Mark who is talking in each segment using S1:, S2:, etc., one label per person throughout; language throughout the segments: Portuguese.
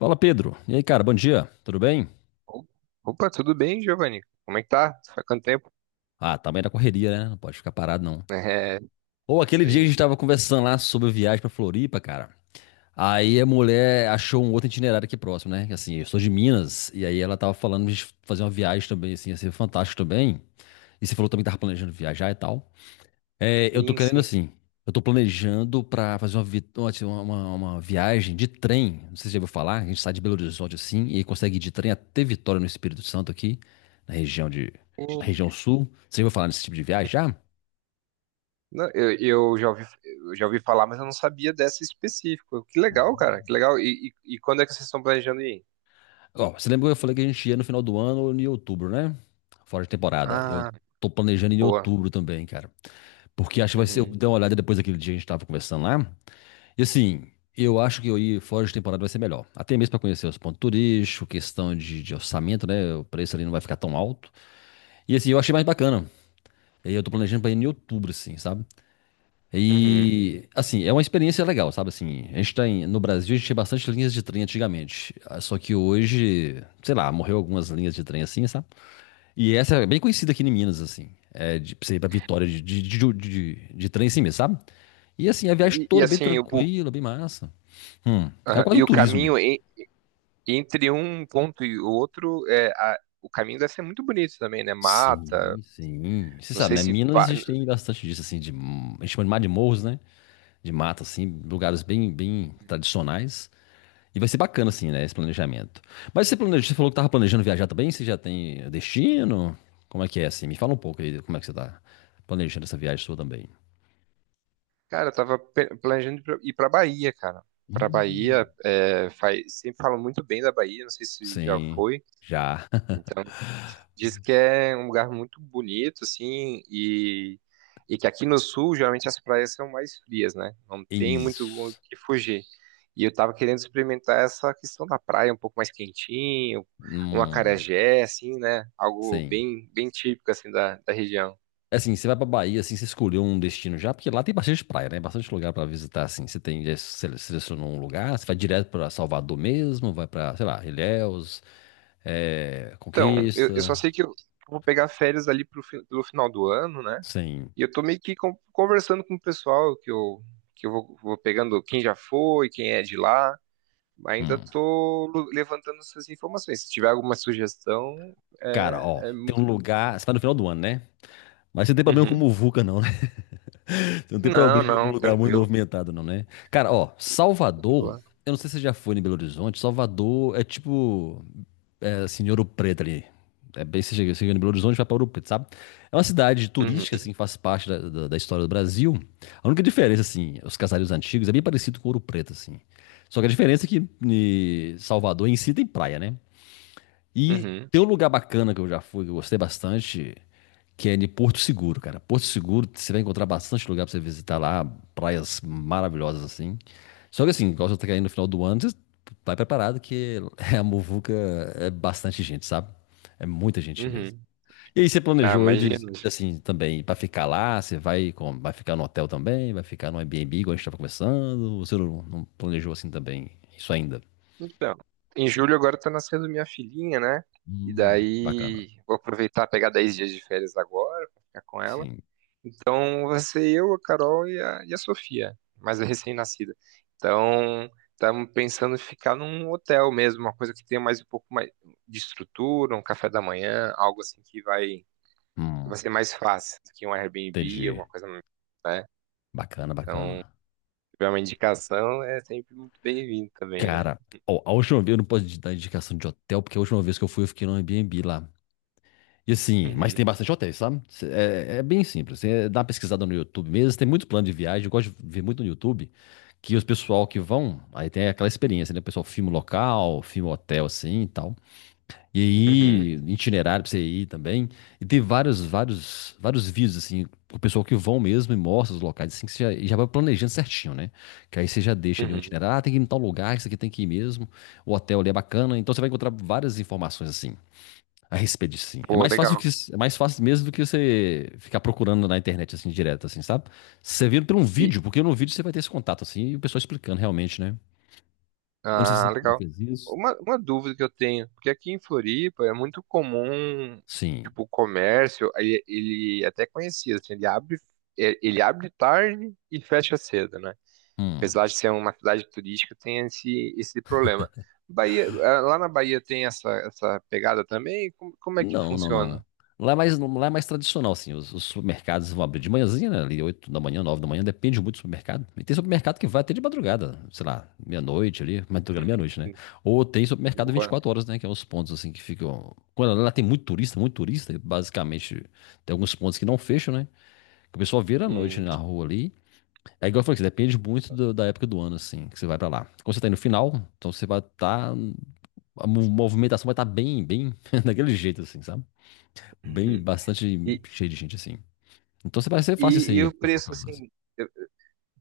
S1: Fala, Pedro. E aí, cara, bom dia. Tudo bem?
S2: Opa, tudo bem, Giovanni? Como é que tá? Faz quanto tempo?
S1: Ah, também da correria, né? Não pode ficar parado, não.
S2: É,
S1: Ou aquele
S2: isso
S1: dia que a
S2: aí.
S1: gente tava conversando lá sobre viagem pra Floripa, cara. Aí a mulher achou um outro itinerário aqui próximo, né? Que, Assim, eu sou de Minas, e aí ela tava falando de fazer uma viagem também, assim, ia ser fantástico também. E você falou também que tava planejando viajar e tal. É, eu tô
S2: Sim,
S1: querendo
S2: sim.
S1: assim. Eu tô planejando pra fazer uma, vi- uma, assim, uma viagem de trem. Não sei se você já ouviu falar. A gente sai de Belo Horizonte assim e consegue ir de trem até Vitória no Espírito Santo aqui, na região de, na
S2: Hum.
S1: região sul. Você já ouviu falar nesse tipo de viagem já?
S2: Não, eu já ouvi, eu já ouvi falar, mas eu não sabia dessa específica. Que legal, cara, que legal. E quando é que vocês estão planejando ir?
S1: Ó, você lembra que eu falei que a gente ia no final do ano em outubro, né? Fora de temporada. Eu
S2: Ah,
S1: tô planejando em
S2: boa.
S1: outubro também, cara. Porque acho que vai ser. Eu
S2: Uhum,
S1: dei uma olhada depois daquele dia que a gente tava conversando lá. E assim, eu acho que eu ir fora de temporada vai ser melhor. Até mesmo para conhecer os pontos turísticos, questão de orçamento, né? O preço ali não vai ficar tão alto. E assim, eu achei mais bacana. E aí eu tô planejando pra ir em outubro, assim, sabe?
S2: uhum.
S1: E assim, é uma experiência legal, sabe? Assim, a gente no Brasil, a gente tinha bastante linhas de trem antigamente. Ah, só que hoje, sei lá, morreu algumas linhas de trem assim, sabe? E essa é bem conhecida aqui em Minas, assim. É de pra você ir pra Vitória de trem assim mesmo, sabe? E assim, a viagem
S2: E
S1: toda bem
S2: assim,
S1: tranquila, bem massa. É
S2: aham,
S1: quase um
S2: e o
S1: turismo mesmo.
S2: caminho entre um ponto e o outro, é, o caminho deve ser muito bonito também, né? Mata,
S1: Sim, sim. Você
S2: não
S1: sabe,
S2: sei
S1: né?
S2: se...
S1: Minas a gente tem bastante disso, assim, de, a gente chama de mar de morros, né? De mata, assim, lugares bem, bem tradicionais. E vai ser bacana, assim, né? Esse planejamento. Mas você planeja, você falou que tava planejando viajar também? Você já tem destino? Como é que é, assim? Me fala um pouco aí, como é que você tá planejando essa viagem sua também.
S2: Cara, eu planejando ir pra Bahia, cara. Pra Bahia,
S1: Hum.
S2: é, sempre falam muito bem da Bahia, não sei se já
S1: Sim,
S2: foi.
S1: já.
S2: Então, diz que é um lugar muito bonito, assim, e que aqui no sul, geralmente as praias são mais frias, né? Não tem muito o
S1: Isso.
S2: que fugir. E eu tava querendo experimentar essa questão da praia, um pouco mais quentinho, um
S1: Hum,
S2: acarajé, assim, né? Algo
S1: sim.
S2: bem, bem típico, assim, da, da região.
S1: Assim, você vai pra Bahia, assim, você escolheu um destino já, porque lá tem bastante praia, né? Bastante lugar pra visitar, assim. Você tem, já selecionou um lugar, você vai direto pra Salvador mesmo, vai pra, sei lá, Ilhéus, é,
S2: Então, eu só
S1: Conquista,
S2: sei que eu vou pegar férias ali pelo final do ano, né?
S1: sim.
S2: E eu tô meio que conversando com o pessoal que eu vou, vou pegando quem já foi, quem é de lá. Ainda
S1: Hum.
S2: tô levantando essas informações. Se tiver alguma sugestão,
S1: Cara,
S2: é,
S1: ó,
S2: é
S1: tem
S2: muito.
S1: um lugar, você vai no final do ano, né? Mas você não tem problema com
S2: Uhum.
S1: muvuca, não, né? Você não tem
S2: Não,
S1: problema com
S2: não,
S1: lugar muito
S2: tranquilo.
S1: movimentado, não, né? Cara, ó,
S2: De
S1: Salvador,
S2: boa.
S1: eu não sei se você já foi em Belo Horizonte, Salvador é tipo... é, assim, em Ouro Preto ali. É bem, você chega em Belo Horizonte, vai para Ouro Preto, sabe? É uma cidade
S2: Uhum,
S1: turística, assim, que faz parte da história do Brasil. A única diferença, assim, os casareiros antigos é bem parecido com Ouro Preto, assim. Só que a diferença é que em Salvador em si tem praia, né? E
S2: uhum,
S1: tem um lugar bacana que eu já fui, que eu gostei bastante, que é em Porto Seguro, cara. Porto Seguro, você vai encontrar bastante lugar pra você visitar lá, praias maravilhosas assim. Só que assim, igual você tá caindo no final do ano, você vai preparado que a muvuca é bastante gente, sabe? É muita gente mesmo.
S2: uhum.
S1: E aí você
S2: Ah,
S1: planejou aí de,
S2: imagino.
S1: assim, também, pra ficar lá, você vai, com, vai ficar no hotel também, vai ficar no Airbnb, igual a gente tava conversando, ou você não, não planejou assim também, isso ainda?
S2: Então, em julho agora tá nascendo minha filhinha, né? E
S1: Bacana.
S2: daí vou aproveitar pegar 10 dias de férias agora pra ficar com ela.
S1: Sim.
S2: Então, vai ser eu, a Carol e a Sofia, mais a recém-nascida. Então, estamos pensando em ficar num hotel mesmo, uma coisa que tenha mais um pouco mais de estrutura, um café da manhã, algo assim que vai,
S1: Hum.
S2: vai ser mais fácil do que um Airbnb,
S1: Entendi.
S2: alguma coisa, né?
S1: Bacana,
S2: Então,
S1: bacana.
S2: se tiver uma indicação, é sempre muito bem-vindo também, né?
S1: Cara, ó, a última vez eu não posso te dar indicação de hotel, porque a última vez que eu fui eu fiquei no Airbnb lá. E assim, mas tem
S2: Uhum,
S1: bastante hotéis, sabe? É, é bem simples. Você dá uma pesquisada no YouTube mesmo. Tem muito plano de viagem. Eu gosto de ver muito no YouTube que os pessoal que vão, aí tem aquela experiência, né? O pessoal filma o local, filma o hotel assim e tal. E
S2: uhum,
S1: aí, itinerário pra você ir também. E tem vários, vários, vários vídeos, assim, o pessoal que vão mesmo e mostra os locais, assim, que você já, e já vai planejando certinho, né? Que aí você já deixa ali um
S2: uhum.
S1: itinerário. Ah, tem que ir em tal lugar, isso aqui tem que ir mesmo. O hotel ali é bacana. Então você vai encontrar várias informações, assim, a respeito disso, sim.
S2: Pô, legal.
S1: É mais fácil mesmo do que você ficar procurando na internet, assim, direto, assim, sabe? Você vira por um
S2: E,
S1: vídeo, porque no vídeo você vai ter esse contato, assim, e o pessoal explicando realmente, né? Eu não sei se
S2: ah,
S1: você já
S2: legal.
S1: fez isso.
S2: Uma dúvida que eu tenho, porque aqui em Floripa é muito comum,
S1: Sim.
S2: tipo, o comércio, ele é até conhecia, assim, ele abre, é, ele abre tarde e fecha cedo, né?
S1: Hum.
S2: Apesar de ser uma cidade turística, tem esse problema. Bahia, ah, lá na Bahia tem essa pegada também? Como, como é que
S1: Não, não, não.
S2: funciona?
S1: Lá é mais tradicional, assim. Os supermercados vão abrir de manhãzinha, né? Ali, 8 da manhã, 9 da manhã, depende muito do supermercado. E tem supermercado que vai até de madrugada, sei lá, meia-noite ali, madrugada, meia-noite, né?
S2: Hum,
S1: Ou tem supermercado vinte e
S2: boa.
S1: quatro horas, né? Que é os pontos, assim, que ficam. Quando lá tem muito turista, e basicamente tem alguns pontos que não fecham, né? Que o pessoal vira à noite
S2: Hum.
S1: na rua ali. É igual eu falei, que depende muito da época do ano, assim, que você vai pra lá. Quando você tá aí no final, então você vai estar. Tá, a movimentação vai estar bem, bem daquele jeito, assim, sabe? Bem, bastante
S2: E,
S1: cheio de gente assim. Então você vai ser fácil isso
S2: e
S1: aí
S2: o
S1: para
S2: preço,
S1: localizar, assim.
S2: assim,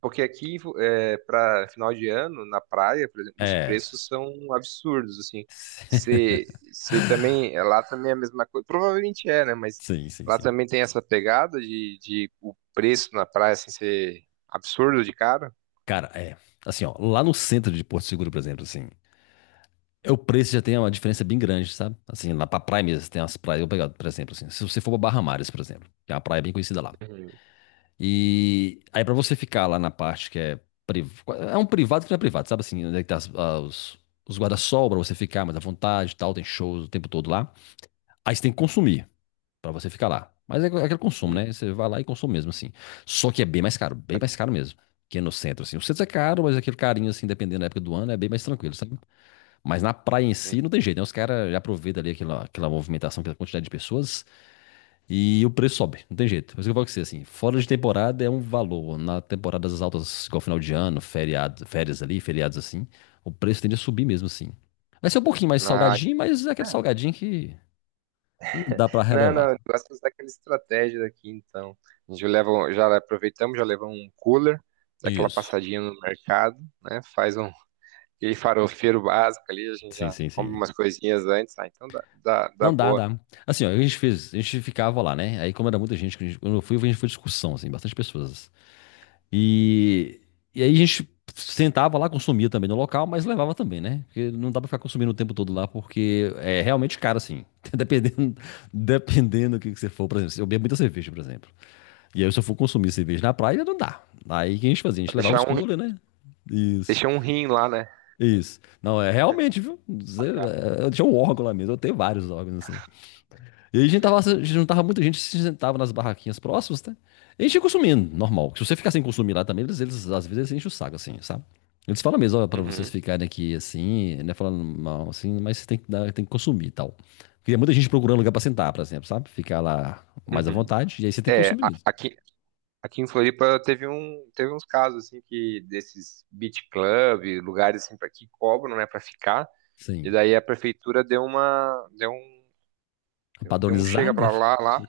S2: porque aqui, é, para final de ano, na praia, por exemplo, os
S1: É.
S2: preços são absurdos, assim. Se, se também, é, lá também é a mesma coisa, provavelmente é, né? Mas
S1: Sim, sim,
S2: lá
S1: sim.
S2: também tem essa pegada de o preço na praia, assim, ser absurdo de cara.
S1: Cara, é. Assim, ó, lá no centro de Porto Seguro, por exemplo, assim, é, o preço já tem uma diferença bem grande, sabe? Assim, lá pra praia mesmo, tem umas praias, eu vou pegar, por exemplo, assim, se você for pra Barra Mares, por exemplo, que é uma praia bem conhecida lá.
S2: Uhum.
S1: E aí pra você ficar lá na parte que é priv... é um privado que não é privado, sabe assim, onde é que tá os guarda-sol pra você ficar mais à vontade e tal, tem shows o tempo todo lá. Aí você tem que consumir. Pra você ficar lá. Mas é aquele consumo,
S2: Uhum.
S1: né? Você vai lá e consome mesmo, assim. Só que é bem mais caro mesmo. Que é no centro, assim. O centro é caro, mas aquele carinho, assim, dependendo da época do ano, é bem mais tranquilo, sabe? Mas na praia em si
S2: Uhum.
S1: não tem jeito, né? Os caras já aproveitam ali aquela, aquela movimentação, aquela quantidade de pessoas e o preço sobe, não tem jeito. Mas o que eu falo com você, assim, fora de temporada é um valor. Na temporada das altas, igual final de ano, feriado, férias ali, feriados assim, o preço tende a subir mesmo, assim. Vai ser um pouquinho mais
S2: Ah,
S1: salgadinho, mas é aquele salgadinho que dá pra
S2: não,
S1: relevar.
S2: não, eu gosto de usar aquela estratégia daqui, então. A gente leva, já aproveitamos, já levamos um cooler, dá aquela
S1: Isso.
S2: passadinha no mercado, né? Faz um aquele farofeiro básico ali, a gente
S1: Sim,
S2: já
S1: sim,
S2: compra
S1: sim.
S2: umas coisinhas antes, ah, então dá, dá, dá
S1: Não dá,
S2: boa.
S1: dá. Assim, ó, a gente fez, a gente ficava lá, né? Aí, como era muita gente, quando eu fui, a gente foi discussão, assim, bastante pessoas. E, e aí a gente sentava lá, consumia também no local, mas levava também, né? Porque não dá pra ficar consumindo o tempo todo lá, porque é realmente caro, assim. Dependendo, dependendo do que você for, por exemplo, se eu bebo muita cerveja, por exemplo. E aí, se eu for consumir cerveja na praia, não dá. Aí, o que a gente fazia? A gente levava
S2: Deixar
S1: os
S2: um,
S1: coolers, né? Isso.
S2: deixar um rim lá, né?
S1: Isso. Não, é realmente, viu? Zé,
S2: Pagar.
S1: é, eu tinha um órgão lá mesmo, eu tenho vários órgãos assim. E aí a gente tava, a gente juntava muita gente, se sentava nas barraquinhas próximas, tá? E a gente ia consumindo, normal. Se você ficar sem consumir lá também, eles, às vezes eles enchem o saco, assim, sabe? Eles falam mesmo, ó, pra vocês
S2: Uhum,
S1: ficarem aqui assim, né? Falando mal, assim, mas você tem que, tem que consumir e tal. Porque é muita gente procurando lugar pra sentar, por exemplo, sabe? Ficar lá mais à
S2: uhum.
S1: vontade, e aí você tem que
S2: É,
S1: consumir mesmo.
S2: aqui, aqui em Floripa teve uns casos assim que desses beach club, lugares assim para que cobram, né, para ficar. E
S1: Sim.
S2: daí a prefeitura deu um chega para
S1: Padronizada?
S2: lá, lá.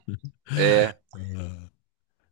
S2: É,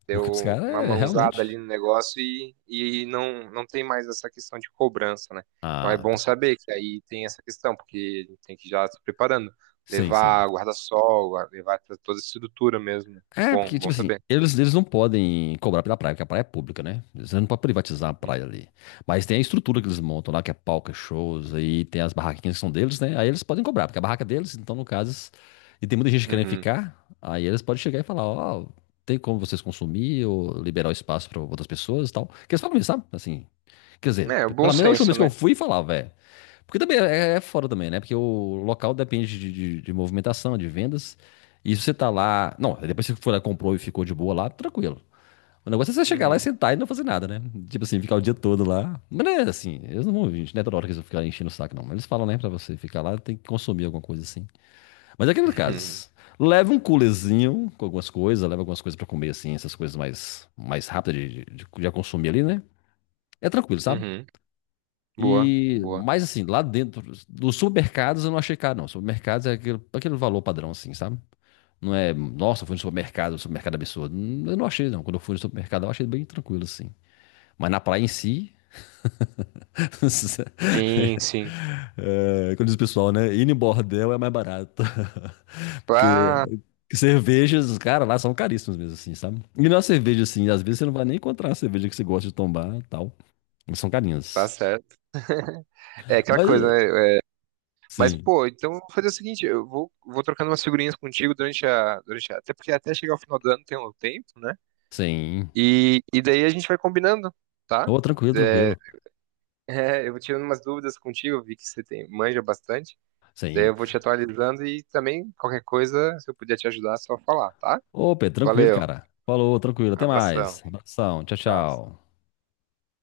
S2: deu
S1: Porque os
S2: uma
S1: caras é
S2: mãozada ali
S1: realmente.
S2: no negócio e não, não tem mais essa questão de cobrança, né? Então é
S1: Ah,
S2: bom
S1: porque...
S2: saber que aí tem essa questão, porque a gente tem que já se preparando,
S1: sim, sim.
S2: levar guarda-sol, levar toda a estrutura mesmo, né?
S1: É, porque,
S2: Bom, bom
S1: tipo assim,
S2: saber.
S1: eles não podem cobrar pela praia, porque a praia é pública, né? Eles não podem privatizar a
S2: Uhum.
S1: praia ali. Mas tem a estrutura que eles montam lá, que é palco, é shows, aí tem as barraquinhas que são deles, né? Aí eles podem cobrar, porque a barraca é deles, então, no caso, e tem muita gente querendo
S2: Uhum.
S1: ficar, aí eles podem chegar e falar, ó, tem como vocês consumir ou liberar o espaço para outras pessoas e tal. Que eles falam isso, sabe? Assim, quer dizer,
S2: É, o bom
S1: pelo menos a última
S2: senso,
S1: vez que eu
S2: né?
S1: fui falar, velho. Porque também é, é fora também, né? Porque o local depende de movimentação, de vendas. E se você tá lá. Não, depois que você foi lá, comprou e ficou de boa lá, tranquilo. O negócio é você chegar lá e
S2: Uhum.
S1: sentar e não fazer nada, né? Tipo assim, ficar o dia todo lá. Mas não é assim, eles não vão vir, não é toda hora que eles vão ficar enchendo o saco, não. Eles falam, né, pra você ficar lá, tem que consumir alguma coisa assim. Mas é aqueles
S2: Uhum.
S1: casos. Leva um coolerzinho com algumas coisas, leva algumas coisas pra comer, assim, essas coisas mais, mais rápidas de consumir ali, né? É tranquilo, sabe?
S2: Uhum. Boa,
S1: E,
S2: boa.
S1: mas assim, lá dentro, dos supermercados eu não achei caro, não. Supermercados é aquele, aquele valor padrão, assim, sabe? Não é, nossa, eu fui no supermercado, um supermercado absurdo. Eu não achei, não. Quando eu fui no supermercado, eu achei bem tranquilo, assim. Mas na praia em si.
S2: Sim, sim.
S1: É, como diz o pessoal, né? Ir em bordel é mais barato. Porque
S2: Ah,
S1: cervejas, cara, lá são caríssimas mesmo, assim, sabe? E na cerveja, assim, às vezes você não vai nem encontrar a cerveja que você gosta de tomar e tal. Mas são
S2: tá
S1: carinhas.
S2: certo. É aquela
S1: Mas,
S2: coisa, né? Mas,
S1: sim,
S2: pô, então eu vou fazer o seguinte, eu vou, vou trocando umas figurinhas contigo durante a Até porque até chegar ao final do ano tem um tempo, né?
S1: sim.
S2: E daí a gente vai combinando, tá?
S1: Ô, tranquilo,
S2: É,
S1: tranquilo.
S2: é, eu vou tirando umas dúvidas contigo, eu vi que você tem, manja bastante. Daí
S1: Sim.
S2: eu vou te atualizando e também qualquer coisa, se eu puder te ajudar, é só falar, tá?
S1: Ô, Pedro, tranquilo,
S2: Valeu,
S1: cara. Falou, tranquilo. Até
S2: abração.
S1: mais. Abração. Tchau,
S2: Tchau.
S1: tchau.